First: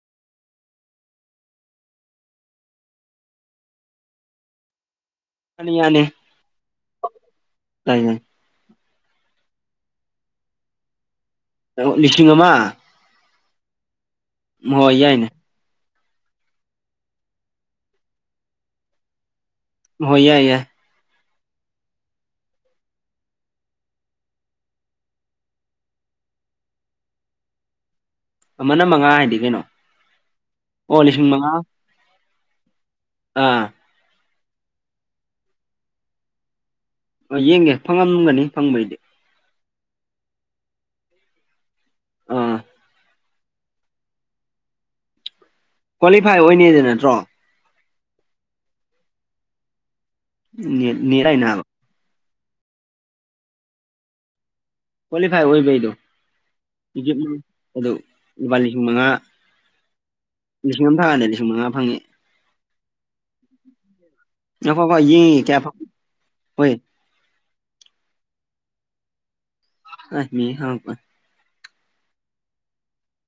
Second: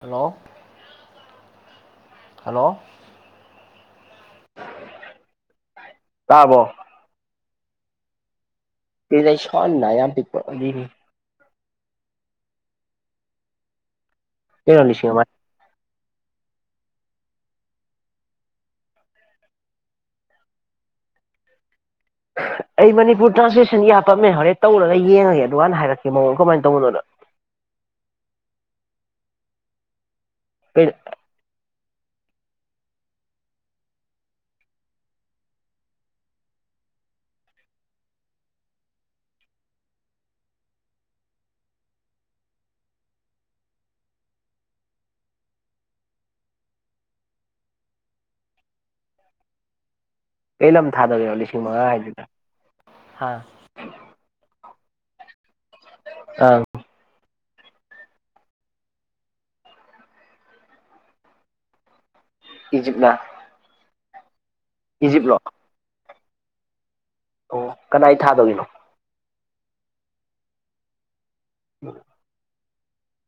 hello hello ꯌꯥꯅꯤ ꯌꯥꯅꯤ ꯇꯥꯔꯕꯣ ꯇꯌꯦ [unintelligible] ꯂꯤꯁꯤꯡ ꯑꯃ ꯀꯩꯅꯣ ꯍꯣꯏ ꯂꯤꯁꯤꯡ ꯑꯃ ꯌꯥꯏꯅꯦ ꯍꯣꯢ ꯌꯥꯥꯢ ꯌꯥꯢ ꯑꯩ ꯃꯅꯤꯄꯨꯔ ꯇ꯭ꯔꯥꯟꯁꯂꯦꯁꯟ ꯍꯥꯄꯝꯃꯦ ꯍꯣꯔꯦꯟ ꯇꯧꯔꯒ ꯌꯦꯡꯉꯒꯦ ꯑꯗꯨꯀꯥꯟꯅ ꯍꯥꯏꯔꯛꯀꯦ ꯃꯑꯣꯡ ꯀꯃꯥꯏꯅ ꯇꯧꯕꯅꯣꯗꯣ [inaudible] ꯑꯃꯅ ꯃꯉꯥ ꯍꯥꯏꯗꯤ ꯀꯩꯅꯣ ꯀꯩ ꯑꯣ ꯂꯤꯁꯤꯡ ꯃꯉꯥ ꯑꯥ ꯌꯦꯡꯒꯦ ꯐꯪꯉꯝꯒꯅꯤ ꯐꯪꯕꯩꯗꯤ ꯑꯥ ꯀ꯭ꯋꯥꯂꯤꯐꯥꯏ ꯑꯣꯏꯅꯤꯗꯣ ꯅꯠꯇ꯭ꯔꯣ ꯀꯩꯂꯝ ꯅꯦꯠ ꯅꯦꯠ ꯊꯥꯗꯣꯢꯔꯣ ꯍꯥꯏꯅ ꯂꯤꯁꯤꯡ ꯍꯥꯏꯕ ꯃꯉꯥ ꯍꯥꯏꯗꯨꯗ ꯀ꯭ꯋꯥꯂꯤꯐꯥꯏ ꯑꯣꯏꯕꯩꯗꯣ ꯏꯖꯤꯞꯅ ꯑꯗꯨ ꯂꯨꯄꯥ ꯂꯤꯁꯤꯡ ꯃꯉꯥ ꯂꯤꯁꯤꯡ ꯑꯃ ꯊꯥꯅꯕꯅꯦ ꯂꯤꯁꯤꯡ ꯃꯉꯥ ꯐꯪꯉꯦ ꯏꯖꯤꯞ ꯅ ꯉꯥꯢꯈꯣ ꯈꯣ ꯌꯦꯡꯒꯦ ꯀꯌꯥ ꯐꯪꯕ ꯑꯣ ꯀꯅꯥꯏ ꯊꯥꯗꯣꯏꯅꯣ ꯑꯥ ꯃꯤ ꯍꯥꯞꯄꯦ [inaudible]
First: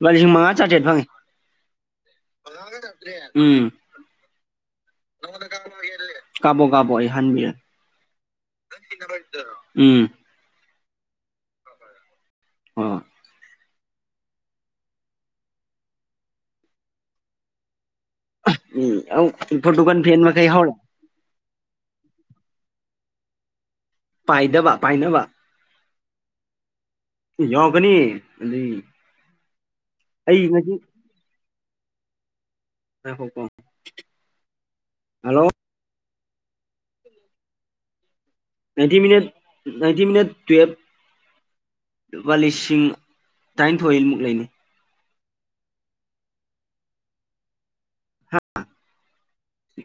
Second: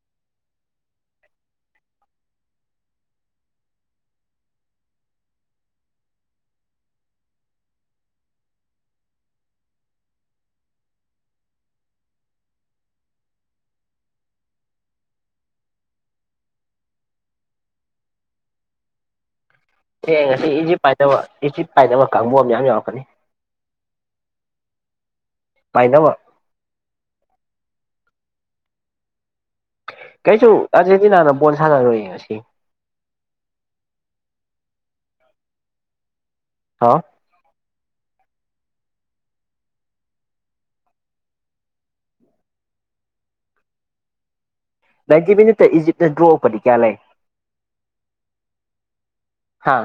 ꯂꯨꯄꯥ ꯁꯤꯡ ꯃꯉꯥ ꯆꯥꯇꯔꯦꯠ ꯐꯉꯦ ꯎꯝ ꯀꯥꯄꯣ ꯀꯥꯄꯣ ꯑꯩ ꯍꯥꯟꯕꯤꯔꯒꯦ ꯎꯝ ꯍꯣ ꯍꯣꯏ ꯎꯝ ꯑꯥꯎ ꯑꯦ ꯉꯁꯤ ꯏꯖꯤꯠ ꯄꯥꯏꯗꯕ ꯏꯖꯤꯠ ꯄꯥꯏꯗꯕ ꯀꯥꯡꯕꯨ ꯑꯃ ꯌꯥꯝ ꯌꯥꯎꯔꯛꯀꯅꯤ ꯄꯥꯏꯗꯕ ꯄꯥꯏꯅꯕ ꯄꯥꯏꯅꯕ ꯕꯅꯤ ꯂꯤ ꯀꯩꯁꯨ ꯑꯔꯖꯦꯟꯇꯤꯅꯥꯅ ꯕꯣꯜ ꯁꯥꯟꯅ ꯔꯣꯏꯌꯦ ꯉꯁꯤ ꯉꯥꯢꯈꯣꯀꯣ ꯍꯜꯂꯣ ꯍꯥꯎ ꯅꯥꯏꯟꯇꯤ ꯃꯤꯠ ꯅꯥꯏꯟꯇꯤ ꯃꯤꯅꯠ ꯇꯨꯌꯦꯕ ꯂꯨꯄꯥ ꯂꯤꯁꯤꯡ ꯇꯔꯥꯅꯤꯊꯣꯏꯃꯨꯛ ꯂꯩꯅꯤ ꯅꯥꯟꯇꯤ ꯃꯤꯅꯤꯠꯇ ꯏꯖꯤꯞꯅ ꯗ꯭ꯔꯣ ꯑꯣꯐ ꯂꯩꯔꯗꯤ ꯀꯌꯥ ꯂꯩ ꯍꯥꯥ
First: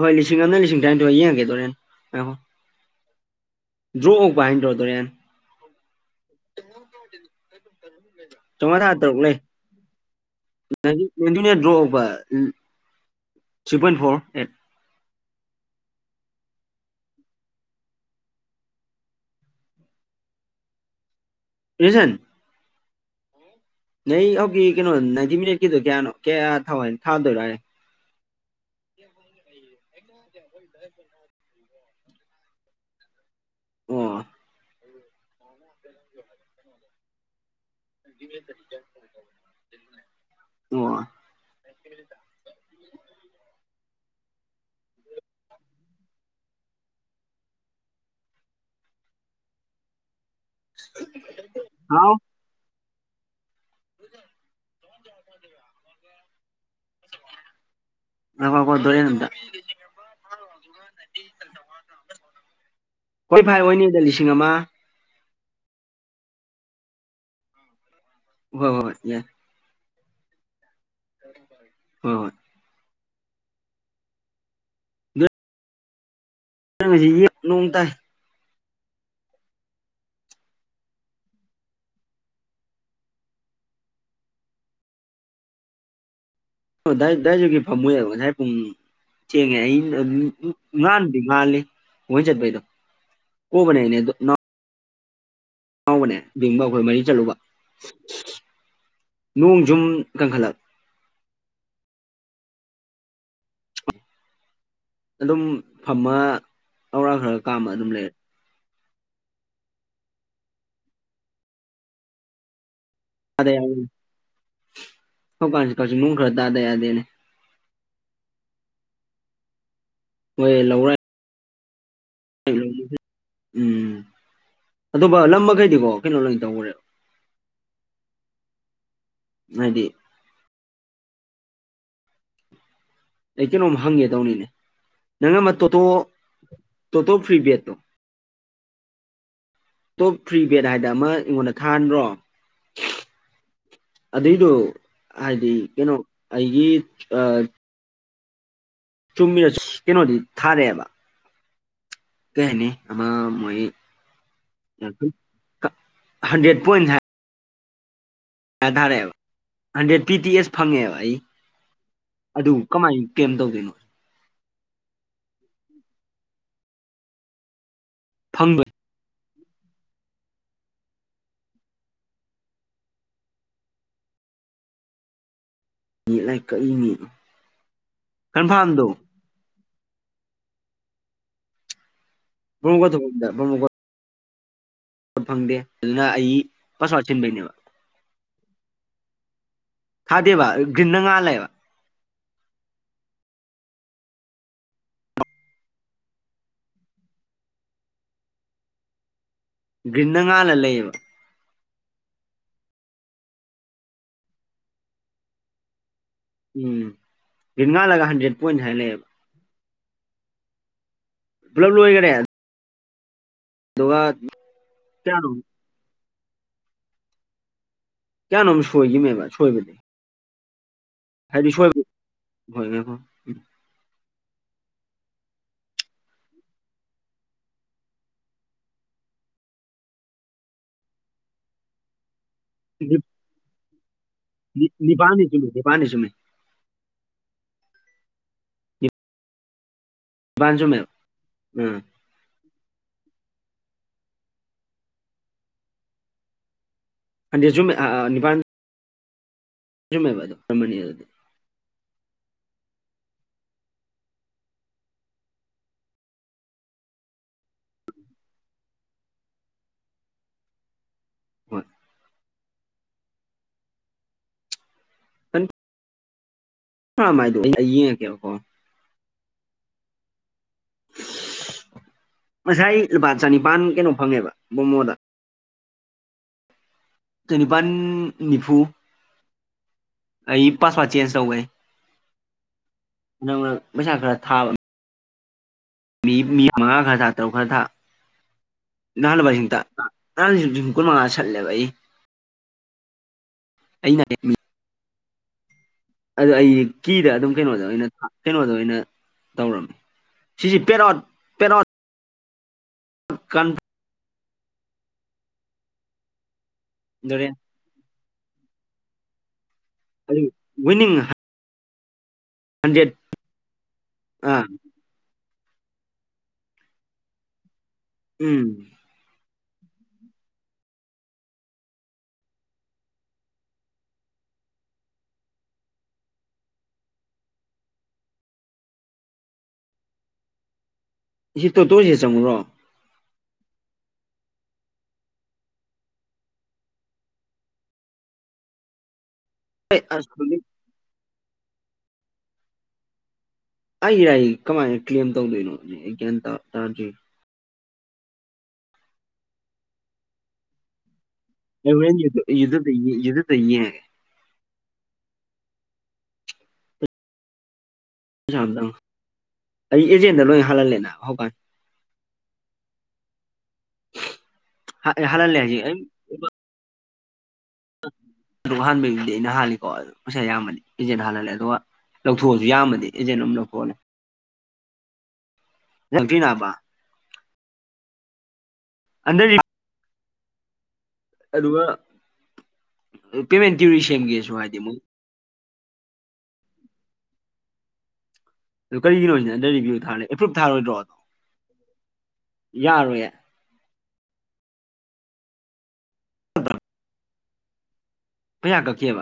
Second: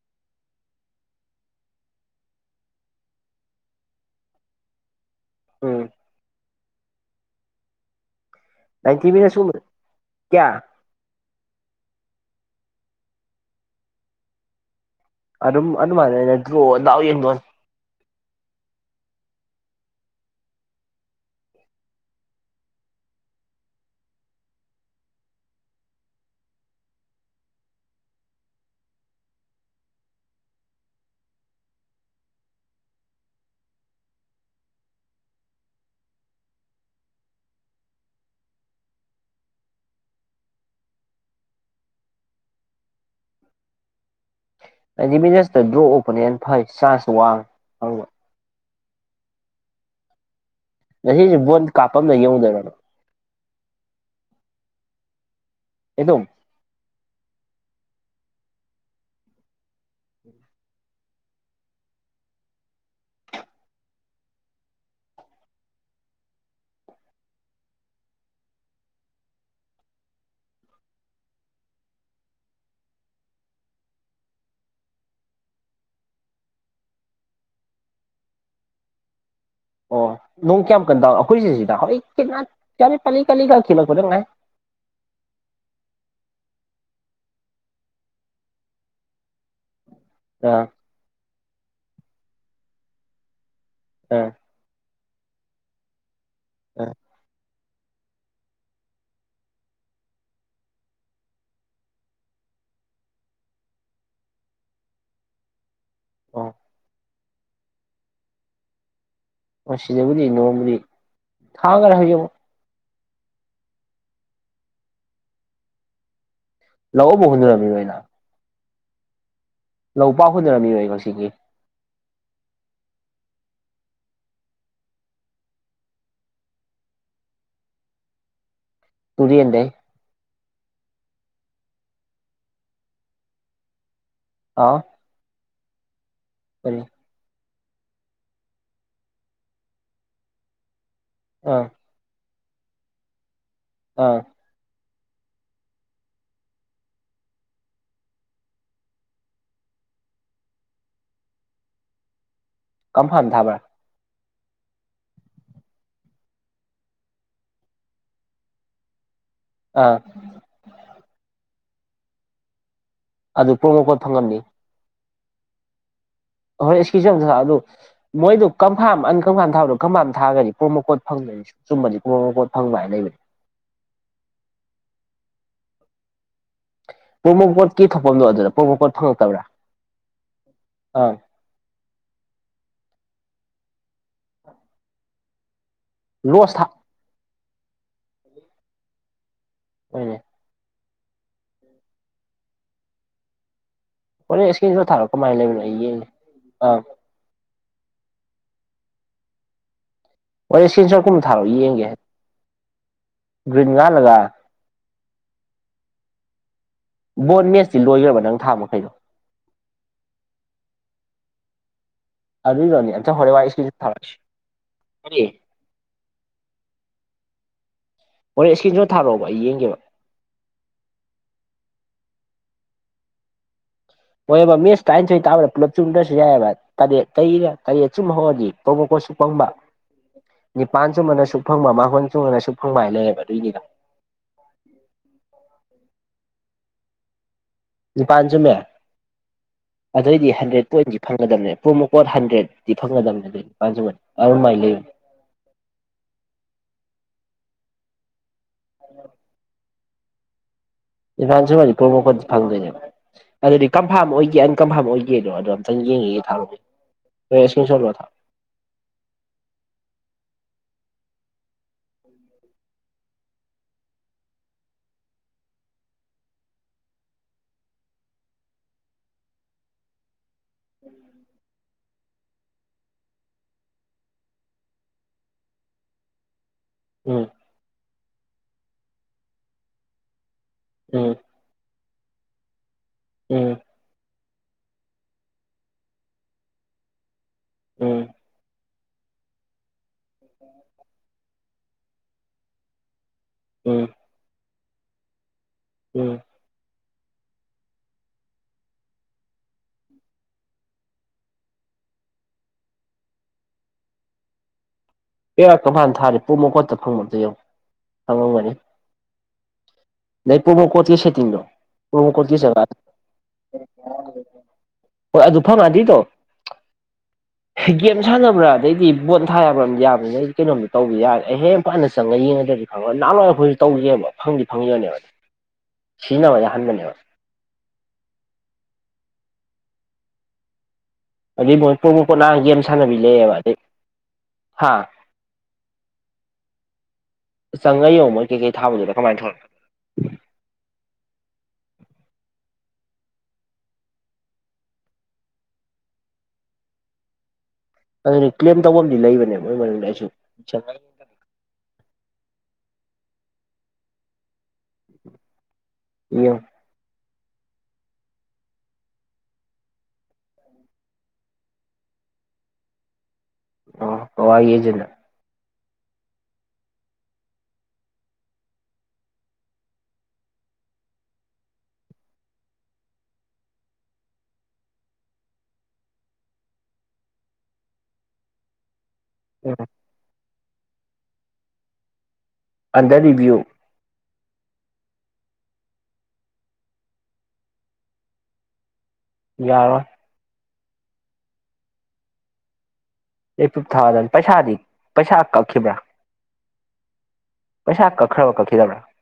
ꯍꯣꯏ ꯂꯤꯁꯤꯡ ꯑꯝꯅ ꯂꯤꯁꯤꯡ ꯇꯔꯥꯏꯟꯊꯣꯏ ꯌꯦꯡꯒꯦ ꯗꯣꯔꯦꯟ ꯑꯣ ꯗ꯭ꯔꯣ ꯑꯣꯛꯄ ꯍꯥꯏꯟꯇ꯭ꯔꯣ ꯗꯣꯔꯦꯟ ꯎꯝ ꯅꯥꯏꯟꯇꯤ ꯃꯤꯅꯠ ꯁꯨꯕꯗ ꯀꯌꯥ [unintelligible] [unintelligible] ꯑꯗꯨꯝ ꯑꯗꯨꯃꯥꯢꯅꯦ [unintelligible] [unintelligible] [unintelligible] ꯑꯣ [inaudible] [unintelligible] ꯉꯁꯤꯗꯤ ꯕꯣꯟ ꯍꯥꯎ ꯀꯥꯄꯝꯗ ꯌꯦꯡꯎꯗꯣꯏꯔ ꯅꯪ [inaudible] [unintelligible] [unintelligible] [unintelligible] ꯑꯣꯏꯅꯤꯗ ꯂꯤꯁꯤꯡ ꯑꯃ ꯍꯣ ꯍꯣꯏ ꯍꯣꯏ ꯌꯦ ꯍꯣꯏ [inaudible] ꯅꯣꯡꯇꯥꯏ ꯑꯣ ꯅꯣꯡ ꯀꯌꯥꯝ ꯀꯟ ꯇꯥꯏ [unintelligible] [inaudible] ꯑꯥ [unintelligible] ꯑꯥ [unintelligible] ꯍꯥꯎꯕꯅꯦ ꯕꯤꯡꯒ ꯑꯈꯣꯏ ꯑꯥ ꯃꯔꯤ ꯆꯠꯂꯨꯕ ꯅꯣꯡ ꯖꯨꯝ ꯀꯟꯈꯠꯂꯛ ꯑꯗꯨꯝ ꯐꯝꯃ ꯑꯣ ꯂꯧꯔ ꯈꯔ ꯀꯥꯝꯃ ꯑꯗꯨꯝ ꯂꯩ [unintelligible] [inaudible] ꯌꯥꯗꯦꯅꯦ [unintelligible] ꯂꯧ ꯄꯥꯛ ꯍꯨꯟꯅꯔꯝꯒꯤꯔꯣꯏ ꯉꯁꯤꯒꯤ [inaudible] ꯑꯗꯨꯒ ꯅꯝꯃꯒꯗꯤꯀꯣ ꯀꯩꯅꯣ ꯂꯣꯏ ꯇꯧꯔꯦ ꯇꯨꯔꯦꯟ ꯗꯩ ꯑꯩ ꯀꯩꯅꯣꯝ ꯍꯪꯒꯦ ꯇꯧꯅꯤꯅꯦ ꯑꯥ ꯅꯪ ꯑꯃ ꯇꯣꯇꯣ ꯀꯔꯤ ꯇꯣꯇꯣ free bet top free bet ꯍꯥꯏꯗ ꯑꯃ ꯑꯩꯉꯣꯟꯗ ꯑꯥ ꯊꯥꯍꯟꯗ꯭ꯔꯣ ꯑꯥ ꯑꯗꯨꯏꯗꯣ ꯍꯥꯏꯗꯤ ꯀꯩꯅꯣ ꯑꯩꯒꯤ ꯑꯥ ꯆꯨꯝꯃꯤꯔ ꯀꯩꯅꯣꯗꯤ ꯊꯥꯔꯦꯕꯥ ꯀꯩ ꯍꯥꯏꯅꯤ ꯑꯃ ꯀꯝꯐꯥꯝ ꯊꯥꯕ꯭ꯔꯥ ꯃꯣꯏ ꯍꯟꯗ꯭ꯔꯦꯠ ꯄꯣꯏꯟꯁ ꯍꯥꯏ ꯌꯥ ꯊꯥꯔꯛꯑꯦꯕ ꯑꯥ ꯍꯟꯗ꯭ꯔꯦꯠ ꯄꯤ ꯇꯤ ꯑꯦꯁ ꯐꯪꯉꯦꯕ ꯑꯩ ꯑꯗꯨ ꯀꯃꯥꯏ ꯀꯂꯦꯝ ꯑꯗꯨ ꯇꯧꯗꯣꯏꯅꯣ ꯄ꯭ꯔꯣꯃꯣꯀꯣꯠ ꯐꯪꯉꯝꯅꯤ [unintelligible] ꯐꯪꯕꯅꯤ ꯀꯝꯐꯥꯝ ꯊꯥꯕꯗꯣ ꯀꯝꯐꯥꯝ ꯊꯥꯒ꯭ꯔꯗꯤ ꯄꯣꯃꯣ ꯀꯣꯠ ꯐꯪꯗꯣꯏꯅꯦ ꯆꯨꯝꯃꯗꯤ ꯄꯣꯃꯣ ꯀꯣꯠ ꯐꯪꯉꯣꯏ ꯍꯥꯏ ꯂꯩꯕꯅꯦ [inaudible] ꯂꯥꯏꯔꯤꯛ ꯀꯛꯏꯅꯤ ꯄ꯭ꯔꯣꯃꯣꯀꯣꯠꯀꯤ ꯊꯣꯛꯐꯝꯗꯣ ꯑꯗꯨꯗ ꯀꯟꯐꯥꯔꯝꯗꯣ ꯄ꯭ꯔꯣꯃꯣꯀꯣꯠ ꯐꯪꯉꯛꯇꯕ꯭ꯔꯥ ꯑꯥ [unintelligible] ꯐꯪꯗꯦ ꯑꯗꯨꯅ ꯑꯩ ꯂꯣꯁ ꯊꯥ ꯄꯥꯁꯋꯥꯠ ꯁꯤꯟꯕꯩꯅꯦꯕ ꯍꯣꯏꯅꯦ ꯊꯥꯗꯦꯕ ꯒ꯭ꯔꯤꯟꯅ ꯉꯥꯜꯂꯦꯕ ꯍꯣꯔꯦꯜ ꯢꯁꯀꯤꯜ ꯁꯣꯠ ꯊꯥꯔꯛꯑꯣ ꯀꯃꯥꯢ ꯂꯩꯕꯅꯣ ꯑꯩ ꯌꯦꯡꯒꯦ ꯑ ꯒ꯭ꯔꯤꯟꯅ ꯉꯥꯜꯂ ꯍꯧꯔꯦꯟ ꯂꯩꯌꯦꯕ ꯏꯁꯀ꯭ꯔꯤꯟꯁꯣꯠ ꯀꯨꯝꯕ ꯊꯥꯔꯛꯑꯣ ꯌꯦꯡꯒꯦ ꯒ꯭ꯔꯤꯟ ꯉꯥꯜꯂꯒ ꯎꯝ ꯕꯣꯟ ꯒ꯭ꯔꯤꯟ ꯃꯦꯁꯇꯤ ꯉꯥꯜꯂꯒ ꯂꯣꯏꯈ꯭ꯔꯕ ꯍꯟꯗ꯭ꯔꯦꯠ ꯅꯪ ꯊꯥ ꯄꯣꯏꯟ ꯍꯥꯏ ꯃꯈꯩꯗꯣ ꯂꯩꯌꯦꯕ ꯄꯨꯂꯞ ꯂꯣꯏꯒ꯭ꯔꯦ ꯀꯌꯥꯅꯣꯝ [unintelligible] ꯍꯣꯔꯦꯟ ꯀꯌꯥꯅꯣꯝ ꯏꯁꯀ꯭ꯔꯤꯟ ꯁꯣꯠ ꯁꯣꯏꯈꯤꯕꯅꯦꯕ ꯊꯥꯔꯛꯑꯣꯕ ꯑꯩ ꯁꯣꯏꯕꯗꯤ ꯌꯦꯡꯒꯦꯕ [unintelligible] ꯍꯣꯏꯌꯦꯕ ꯃꯦꯁ ꯇꯔꯥꯅꯤꯊꯣꯏ ꯇꯥꯛꯄꯗ ꯄꯨꯂꯞ ꯆꯨꯝꯗ꯭ꯔꯁꯨ ꯌꯥꯏꯌꯦꯕ ꯇꯔꯦꯠ ꯇꯩ [unintelligible] ꯑꯁꯨꯛ ꯐꯪꯕ ꯅꯤꯄꯥꯥꯟ ꯆꯨꯝꯕꯅ ꯁꯨꯛ ꯐꯪꯕ ꯃꯥꯜ ꯁꯨꯝꯕꯅ ꯑꯁꯨꯛ ꯐꯪꯕ ꯍꯥꯏꯅ ꯂꯩꯌꯦꯕ ꯑꯗꯨꯏꯅꯤꯗ ꯅꯤ ꯅꯤꯄꯥꯜꯅꯤ ꯆꯨꯝꯦ ꯅꯤꯄꯥꯜꯅꯤ ꯆꯨꯝꯃꯦ ꯅꯤꯄꯥꯜ ꯆꯨꯝꯃꯦ ꯑꯗꯩꯗꯤ ꯅꯤꯄꯥꯜ ꯍꯟꯗ꯭ꯔꯦꯠ ꯆꯨꯝꯃꯦꯕ ꯄꯣꯏꯟꯗꯤ ꯐꯪꯒꯗꯕꯅꯦ ꯎꯝ ꯄ꯭ꯔꯣꯃꯣ ꯀꯣꯗ ꯍꯟꯗ꯭ꯔꯦꯠ [unintelligible] [unintelligible] ꯅꯤꯄꯥꯟ [inaudible] [unintelligible] [unintelligible] ꯐꯪꯗꯣꯏꯅꯦꯕ ꯑꯗꯨꯗꯤ ꯀꯟꯐꯥꯔꯝ ꯑꯣꯏꯒꯦ ꯑꯟꯀꯟꯐꯥꯔꯝ ꯑꯣꯏꯒꯦꯗꯣ ꯑꯗꯣ ꯑꯝꯇꯪ ꯌꯦꯡꯒꯤꯒꯦ ꯊꯥꯔꯛꯑꯣ [unintelligible] [unintelligible] [inaudible] ꯃ ꯍꯥꯏꯗꯣ ꯑꯩ ꯌꯦꯡꯉꯛꯒꯦꯕꯀꯣ [inaudible] ꯉꯁꯥꯏ ꯂꯨꯄꯥ ꯆꯅꯤꯄꯥꯟ ꯀꯩꯅꯣ ꯐꯪꯉꯦꯕ ꯃꯣꯃꯣꯗ ꯎꯝ ꯆꯅꯤꯄꯥꯟ ꯅꯤꯐꯨ ꯑꯩ ꯄꯥꯁꯋꯥꯠ ꯆꯦꯟꯁ ꯎꯝ ꯇꯧꯈꯔꯦ ꯎꯝ ꯅꯪꯅ ꯄꯩꯁꯥ ꯈꯔ ꯊꯥꯕ [unintelligible] ꯎꯝ ꯉꯔꯥꯡꯁꯨ ꯂꯤꯁꯤꯡ ꯀꯨꯟꯃꯉꯥ ꯁꯠꯂꯦꯕ ꯑꯩ ꯎꯝ ꯑꯩꯅ ꯎꯝ ꯑꯗꯨ ꯑꯩ ꯀꯤꯗ ꯑꯗꯨꯝ ꯀꯩꯅꯣꯗ ꯑꯣꯏꯅ ꯀꯩꯅꯣꯗ ꯑꯣꯏꯅ ꯇꯧꯔꯝꯃꯦ ꯁꯤꯁꯤ ꯄꯦꯔꯣꯠ ꯄꯦꯔꯣꯠ ꯀꯟ ꯄꯔꯥꯛ ꯀꯝꯐꯥꯟꯅ ꯊꯥꯔꯤ ꯄꯨꯡ ꯃꯈꯣꯠꯇ ꯐꯪꯕꯗ ꯌꯧ ꯐꯪꯉꯝꯒꯅꯤ ꯑꯗꯨ ꯂꯩ ꯄꯣꯃꯣ ꯋꯤꯅꯤꯡ ꯀꯣꯠꯀꯤ ꯁꯦ ꯇꯤꯡꯂꯣ [unintelligible] ꯍꯟꯗ꯭ꯔꯦꯠ ꯑꯥ ꯍꯣꯏ ꯑꯗꯨ ꯐꯪꯉꯗꯤꯗꯣ ꯒꯦꯝ ꯎꯝ ꯁꯥꯟꯅꯕ꯭ꯔꯥ ꯑꯗꯩꯗꯤ ꯕꯣꯜ ꯊꯥꯕ꯭ꯔ ꯌꯥꯕ꯭ꯔꯥ ꯑꯗꯨꯗꯩꯗꯤ ꯀꯩꯅꯣꯝꯗꯤ ꯇꯧꯕ ꯌꯥꯔꯦ ꯑꯩ ꯍꯦ ꯐꯖꯅ ꯆꯉ ꯌꯦꯡꯉꯗ꯭ꯔꯗꯤ ꯐꯪꯉꯣꯏ ꯅꯍꯥꯟꯋꯥꯏ ꯑꯩꯈꯣꯏꯁꯨ ꯇꯧꯁꯦꯕ ꯐꯪꯗꯤ ꯐꯪꯗꯣꯏꯅꯦꯕ ꯁꯤꯅꯕ ꯌꯥꯍꯟꯒꯅꯤꯕ ꯁꯤ ꯑꯗꯩ ꯕꯣꯜ ꯇꯣꯇꯣꯁꯦ ꯆꯪꯉꯨꯔꯣ ꯀꯣꯟꯅꯔꯒ ꯒꯦꯝ ꯁꯥꯟꯅꯕꯤ ꯂꯩꯑꯦꯕ [unintelligible] ꯍꯥ ꯆꯪꯉ ꯌꯦꯡꯉꯣ ꯃꯣꯏ ꯀꯩꯀꯩ ꯊꯥꯕꯗꯨꯗ ꯀꯃꯥꯏꯅ ꯊꯣꯛꯂꯛ ꯑꯩ ꯑꯁ ꯍꯧꯖꯤꯛ ꯑꯩ ꯂꯥꯢꯔꯤꯛ ꯀꯃꯥꯏꯅ ꯀ꯭ꯂꯦꯝ ꯇꯧꯗꯣꯏꯅꯣ ꯑꯩ ꯒ꯭ꯌꯥꯟ ꯇ ꯇꯥꯗꯔꯤ ꯑꯗꯨꯅꯦ ꯀ꯭ꯂꯦꯝ ꯇꯧꯕꯝꯗꯤ ꯂꯩꯕꯅꯦꯕ ꯃꯣꯏ ꯃꯅꯨꯡꯗ ꯑꯩꯁꯨ ꯑꯩ ꯍꯣꯔꯦꯜ [unintelligible] ꯌꯦꯡꯉꯣ ꯪ ꯑꯩ ꯑꯦꯖꯦꯟꯗ ꯂꯣꯏ ꯍꯥꯜꯍꯜꯂꯦꯅ ꯍꯧꯀꯥꯟ ꯑꯣ ꯀꯋꯥꯒꯤꯖꯤꯅ [unintelligible] ꯑꯗꯨ ꯍꯥꯟꯕꯩꯗꯨꯗꯤ ꯑꯩꯅ ꯍꯜꯂꯤꯀꯣ ꯄꯩꯁꯥ ꯑꯌꯥꯝꯕꯅꯤ ꯏꯁꯦꯅ ꯍꯥꯜꯍꯜꯂꯦ ꯑꯗꯨꯒ ꯂꯧꯊꯣꯛꯑꯁꯨ ꯌꯥꯝꯃꯗꯤ ꯑꯦꯖꯦꯟ ꯑꯗꯨꯝ ꯂꯧꯊꯣꯛꯑꯅꯤ ꯂꯝꯕꯤꯅꯕ ꯑꯟꯗꯔ [unintelligible] ꯑꯗꯨꯒ ꯑꯟꯗꯔ ꯔꯤꯚꯤꯌꯨ ꯄꯦꯃꯦꯟ ꯇ꯭ꯌꯨꯔꯤ ꯁꯦꯝꯒꯦꯁꯨ ꯍꯥꯏꯗꯦ ꯃꯨꯛ ꯑꯗꯨ ꯀꯔꯤꯒꯤꯅꯣꯁꯤꯅ ꯑꯟꯗ ꯔꯤꯚ꯭ꯌꯨ ꯌꯥꯔꯣꯏ ꯊꯥꯔꯦꯂꯧ ꯑꯦꯄ꯭ꯨꯞ ꯊꯥꯔꯣꯏꯗ꯭ꯔꯣ ꯑꯗꯣ ꯌꯥꯔꯣꯏ ꯌꯦ ꯌꯨꯇꯨꯞ ꯊꯥꯗꯕꯅꯤ ꯄꯩꯁꯥꯗꯤ ꯄꯩꯁꯥ ꯀꯛ ꯈꯤꯕ꯭ꯔ [unintelligible] ꯄꯩꯁꯥ ꯀꯛꯈ꯭ꯔꯕ ꯄꯩꯁꯥ ꯀꯛꯈꯤꯗꯕ꯭ꯔꯥ ꯀꯛꯈꯤꯑꯕ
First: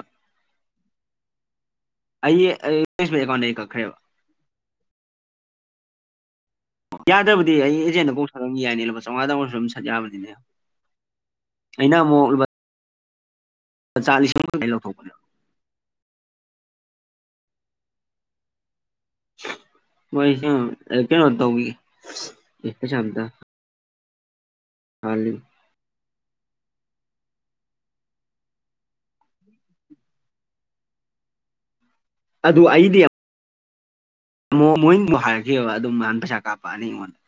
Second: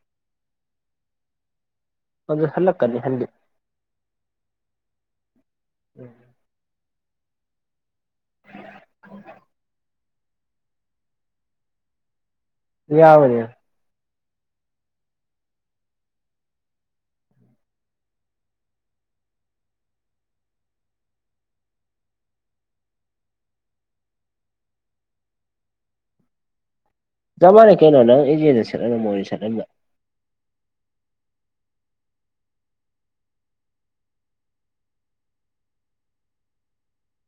ꯑꯗꯨ ꯑꯩꯌꯦ ꯑꯩ ꯍꯜꯂꯛꯀꯅꯤ ꯑꯩꯁꯨ ꯍꯟꯗꯤ ꯑꯦꯀꯥꯎꯟꯗꯩ ꯀꯛꯈ꯭ꯔꯦꯕ [inaudible] ꯌꯥꯗ꯭ꯔꯕꯗꯤ ꯑꯩ ꯑꯦꯖꯦꯟꯗ ꯀꯥꯛ ꯁꯠꯍꯟꯒꯤ ꯌꯥꯢꯅꯦ ꯂꯨꯄꯥ ꯆꯧꯉꯥꯗꯪ ꯑꯣꯏꯔꯁꯨ ꯑꯗꯨꯝ ꯁꯠ ꯌꯥꯕꯅꯤ ꯑꯩꯅ ꯑꯃꯨꯛ ꯌꯥꯕꯅꯤ ꯆꯥ ꯂꯤꯁꯤꯡ ꯑꯃꯗꯩ ꯂꯧꯊꯣꯛꯄꯅꯦ ꯃꯣꯢꯁꯨ ꯀꯩꯅꯣ ꯇꯧꯕꯒꯤ [unintelligible] ꯍꯥꯜꯂꯤ ꯆꯞꯃꯥꯟꯅꯩ ꯀꯩꯅꯣ ꯅꯪ ꯏꯖꯦꯟꯗ ꯁꯠꯂ ꯒ ꯃꯣꯏꯗ ꯁꯠꯂꯝꯕ ꯑꯗꯨ ꯑꯩꯗꯤ ꯃꯣꯏꯃꯨꯛ ꯍꯥꯏꯔꯒꯦꯕ ꯑꯗꯨꯝ ꯃꯥꯅ ꯄꯩꯁꯥ ꯀꯥꯞꯄꯛꯑꯅꯤ ꯑꯩꯉꯣꯟꯗ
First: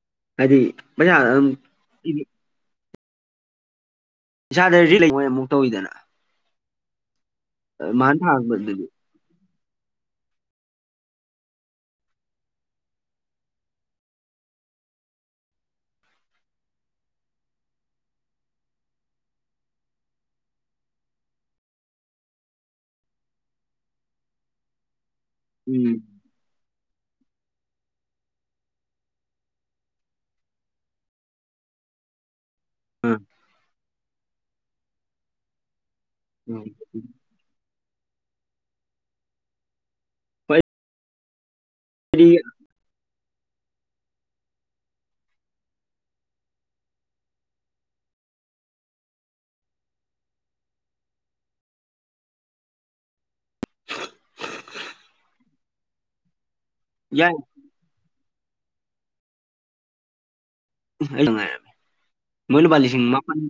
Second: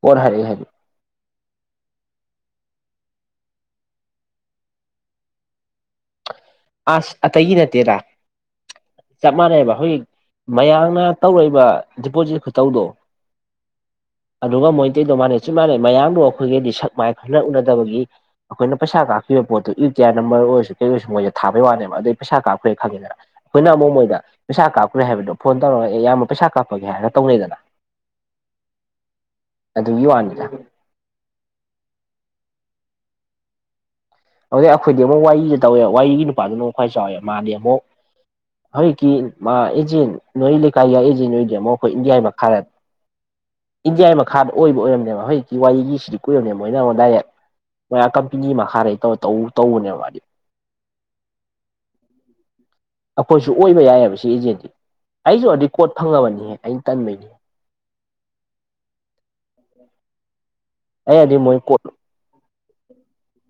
ꯄꯣꯠ ꯍꯥꯏꯔꯛꯑꯦ ꯍꯥꯢꯗꯤ ꯍꯥꯏꯗꯤ ꯄꯩꯁꯥ ꯑꯗꯨꯝ [unintelligible] ꯏꯁꯥꯗꯗꯤ ꯔꯤ ꯃꯣꯏꯅ ꯑꯃꯨꯛ ꯇꯧꯋꯤꯗꯅ ꯑꯁ ꯑꯇꯩꯒꯤ ꯅꯠꯇꯦꯗ ꯃꯥꯅ ꯊꯥꯔꯛꯄꯗꯨꯗꯤ ꯆꯞ ꯃꯥꯟꯅꯩꯕ ꯍꯧꯖꯤꯛ ꯃꯌꯥꯝꯅ ꯇꯧꯔꯛꯏꯕ ꯗꯤꯄꯣꯖꯤꯠ ꯈꯨꯇꯧꯗꯣ ꯑꯗꯨꯒ ꯃꯣꯏꯇꯩꯗꯧ ꯃꯥꯟꯅꯩ ꯆꯞ ꯃꯥꯟꯅꯩ ꯃꯌꯥꯝꯗꯣ ꯑꯩꯈꯣꯏꯒꯗꯤ ꯁꯛ ꯃꯥꯏ ꯈꯔꯥ ꯎꯅꯗꯕꯒꯤ ꯑꯩꯈꯣꯏꯅ ꯄꯩꯁꯥ ꯀꯥꯞ [unintelligible] ꯊꯥꯕꯩ ꯋꯥꯅꯦꯕ ꯑꯗꯩ ꯄꯩꯁꯥ ꯀꯥꯞꯈ꯭ꯔꯦ ꯈꯪꯉꯦꯗꯅ ꯑꯩꯈꯣꯏꯅ ꯑꯃꯨꯛ ꯃꯣꯏꯗ ꯄꯩꯁꯥ ꯀꯥꯞ ꯃꯣꯢ ꯍꯥꯏꯕꯗꯣ ꯐꯣꯟ ꯇꯧꯔꯒ ꯎꯝ ꯑꯩ ꯌꯥꯝꯕ ꯄꯩꯁꯥ ꯀꯞꯄꯒꯦ ꯍꯥꯏꯔ ꯇꯧꯅꯩꯗꯅ ꯑꯗꯨꯒꯤ ꯋꯥꯅꯤꯗ ꯑꯨꯝ ꯑꯗꯣ ꯑꯩꯈꯣꯏꯗꯤ ꯑꯃꯨꯛ ꯋꯥꯔꯤꯁꯨ ꯇꯧꯋꯦ ꯋꯥꯔꯤꯒꯤ ꯅꯨꯄꯥꯗꯨꯅ ꯎꯝ ꯑꯃꯨꯛ ꯈ꯭ꯋꯥꯏ ꯆꯥꯎꯋꯦ ꯃꯥꯗꯤ ꯑꯃꯨꯛ ꯍꯧꯖꯤꯛꯀꯤ ꯃꯥ ꯑꯦꯖꯦꯟ ꯅꯣꯏ ꯍꯣꯏ ꯂꯩꯀꯥꯏꯒꯤ ꯑꯦꯖꯦꯟ ꯑꯣꯏꯗꯦ ꯑꯃꯨꯛ ꯑꯩꯈꯣꯏ ꯏꯟꯗꯤꯌꯥꯒꯤ ꯑꯩꯗꯤ ꯃꯈꯥꯗ ꯏꯟꯗꯤꯌꯥꯒꯤ ꯃꯈꯥꯃꯨꯛ ꯑꯣꯏꯕ ꯑꯣꯏꯔꯝꯂꯦꯕ ꯍꯧꯖꯤꯛꯀꯤ ꯋꯥꯔꯤꯒꯤ ꯁꯤꯗꯤ ꯀꯨꯏꯔꯕꯅꯦ ꯃꯣꯏꯅ ꯑꯃꯨꯛ ꯗꯥꯏꯔꯦꯛ ꯃꯣꯏ ꯑꯥ ꯀꯝꯄꯦꯅꯤ ꯃꯈꯥꯗꯩ ꯇꯧꯔ ꯇꯧ ꯇꯧꯕꯅꯦꯕ ꯃꯥꯗꯤ ꯑꯩꯈꯣꯏꯁꯨ ꯑꯣꯏꯕ ꯌꯥꯏꯑꯦꯕ ꯁꯤ ꯑꯦꯖꯦꯟꯁꯤ ꯑꯩꯁꯨ ꯔꯦꯀꯣꯠ ꯐꯪꯉꯕꯅꯤꯍꯦ ꯑꯩꯩ ꯇꯟꯕꯩꯅꯤ ꯌꯥꯏ ꯑꯩ ꯍꯥꯢꯗꯤ ꯃꯣꯏ ꯀꯣꯠ ꯃꯣꯏ ꯂꯨꯄꯥ ꯂꯤꯁꯤꯡ ꯃꯥꯄꯜ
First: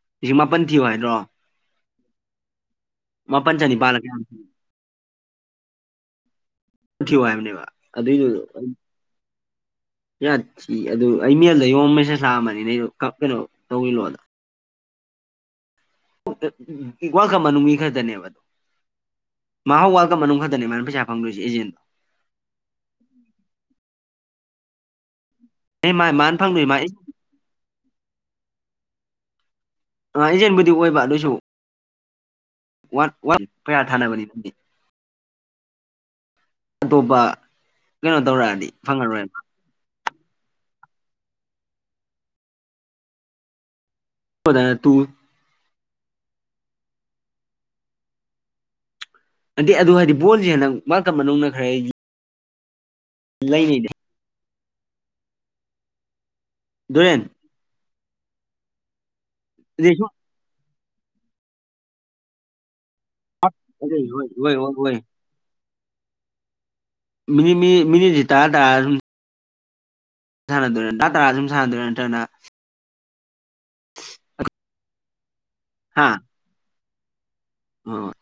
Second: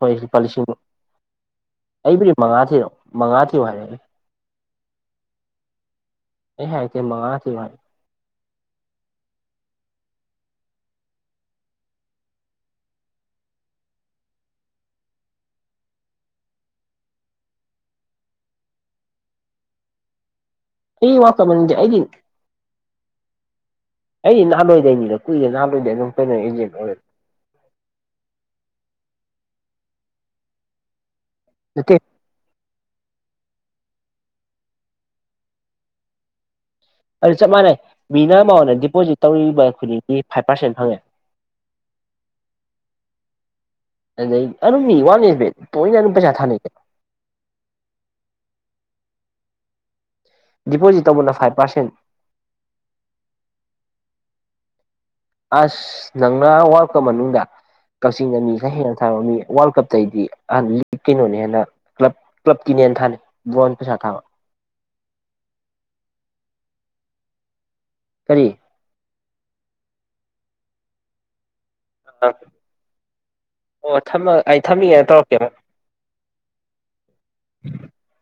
ꯍꯣꯏ ꯂꯤꯁꯤꯡ ꯂꯨꯄꯥ ꯃꯥꯄꯟ ꯊꯤꯌꯨ ꯍꯥꯏꯗ꯭ꯔꯣ ꯑꯩꯕꯨꯗꯤ ꯃꯉꯥ ꯊꯤꯔꯣ ꯃꯉꯥ ꯃꯥꯄꯟ ꯊꯤꯌꯣ ꯆꯅꯤꯄꯥꯜꯂ ꯍꯥꯏꯔꯛꯑꯦ ꯀꯌꯥꯅꯣ ꯑꯩ ꯍꯥꯏꯔꯛꯇꯦ ꯊꯤꯌꯣ ꯃꯉꯥ ꯊꯤꯌꯨ ꯍꯥꯢꯕꯅꯦꯕ ꯍꯥꯏꯔꯛꯑꯦ ꯑꯗꯨꯢꯗꯣ ꯌꯥ ꯊꯤ ꯑꯗꯨ ꯑꯩ [unintelligible] ꯃꯦꯁꯦꯁ ꯂꯥꯛꯑꯃꯕꯅꯤꯅꯦ ꯑꯩꯗꯣ ꯀꯞꯄꯤꯔꯣ ꯇꯧꯕꯤꯔꯣꯅ [unintelligible] ꯃꯅꯨꯡ ꯃꯤ ꯈꯔꯗꯅꯦꯕ [unintelligible] ꯑꯩ ꯋꯥ ꯇꯝꯃꯅꯤꯡꯗꯦ ꯑꯩꯗꯤ ꯑꯩ ꯅꯍꯥꯋꯥꯏꯗꯩꯅꯤꯗ ꯀꯨꯏꯔꯦ ꯑꯦ ꯃꯥ ꯃꯥꯅ ꯐꯪꯗꯣꯏ ꯃꯥ [unintelligible] ꯑ ꯏꯖꯦꯟꯕꯨꯗꯤ ꯑꯣꯏꯕ ꯑꯗꯨꯏꯁꯨ ꯅꯠꯇꯦ ꯋꯥ ꯋꯥꯟ ꯀꯌꯥ ꯊꯅꯕꯅꯤ ꯑꯗꯨ ꯆꯞ ꯃꯥꯟꯅꯩ ꯃꯤꯅ ꯑꯃꯗ ꯗꯤꯄꯣꯖꯤꯠ ꯐꯪꯉꯔꯣꯏꯕ ꯇꯧꯔꯤꯕ ꯈꯨꯗꯤꯡ ꯑꯩ ꯐꯥꯏꯚ ꯄꯥꯔꯁꯦꯟ ꯐꯪꯉꯦ ꯑꯗꯨꯗꯅ ꯇꯨ [unintelligible] ꯃꯣꯢꯅ ꯑꯗꯨꯝ ꯄꯩꯁꯥ ꯊꯥꯅꯩꯗ ꯑꯗꯩ ꯑꯗꯨ ꯍꯥꯏꯗꯤ ꯕꯣꯜꯁꯦ [unintelligible] ꯃꯅꯨꯡꯅ ꯐꯥꯏꯚ ꯄꯥꯔꯁꯦꯟ ꯈꯔ ꯂꯩꯅꯩ ꯑꯁ ꯅꯪꯅ ꯋꯥꯔ ꯀꯞ ꯗꯣꯔꯦꯟ ꯃꯅꯨꯡꯗ ꯀꯛꯆꯤꯡꯗ ꯃꯤ ꯈꯔ ꯍꯦꯟꯅ ꯊꯥꯕ ꯃꯤ ꯋꯥꯔꯜ ꯑꯗꯩ ꯁꯨꯝ ꯀꯞꯇꯩꯗꯤ ꯑꯍ ꯂꯤ ꯀꯩꯅꯣꯅ ꯍꯦꯟꯅ ꯀ꯭ꯂꯕ ꯀ꯭ꯂꯕꯀꯤꯅꯦ ꯊꯥꯅꯩ ꯕꯣꯜ ꯄꯩꯁꯥ ꯑꯗꯩ ꯊꯥꯕ ꯍꯣꯏ ꯍꯣꯏ ꯍꯣꯏ ꯍꯣꯏ ꯃꯤꯅꯤꯠ ꯃꯤ ꯃꯤꯅꯤꯠꯇꯤ ꯇꯥ ꯀꯔꯤ ꯇꯥ ꯑꯗꯨꯝ ꯁꯥꯟꯅꯗꯣꯢꯔ ꯇꯥꯇꯥꯔ ꯑꯗꯨꯝ ꯁꯥꯟꯅꯗꯣꯔ ꯅꯠꯇ꯭ꯔꯒꯅ ꯑꯣ ꯊꯝꯃꯣ ꯑꯩ ꯊꯝꯃꯒ ꯇꯧꯔꯛꯀꯦ ꯍꯥꯥ ꯍꯣꯢ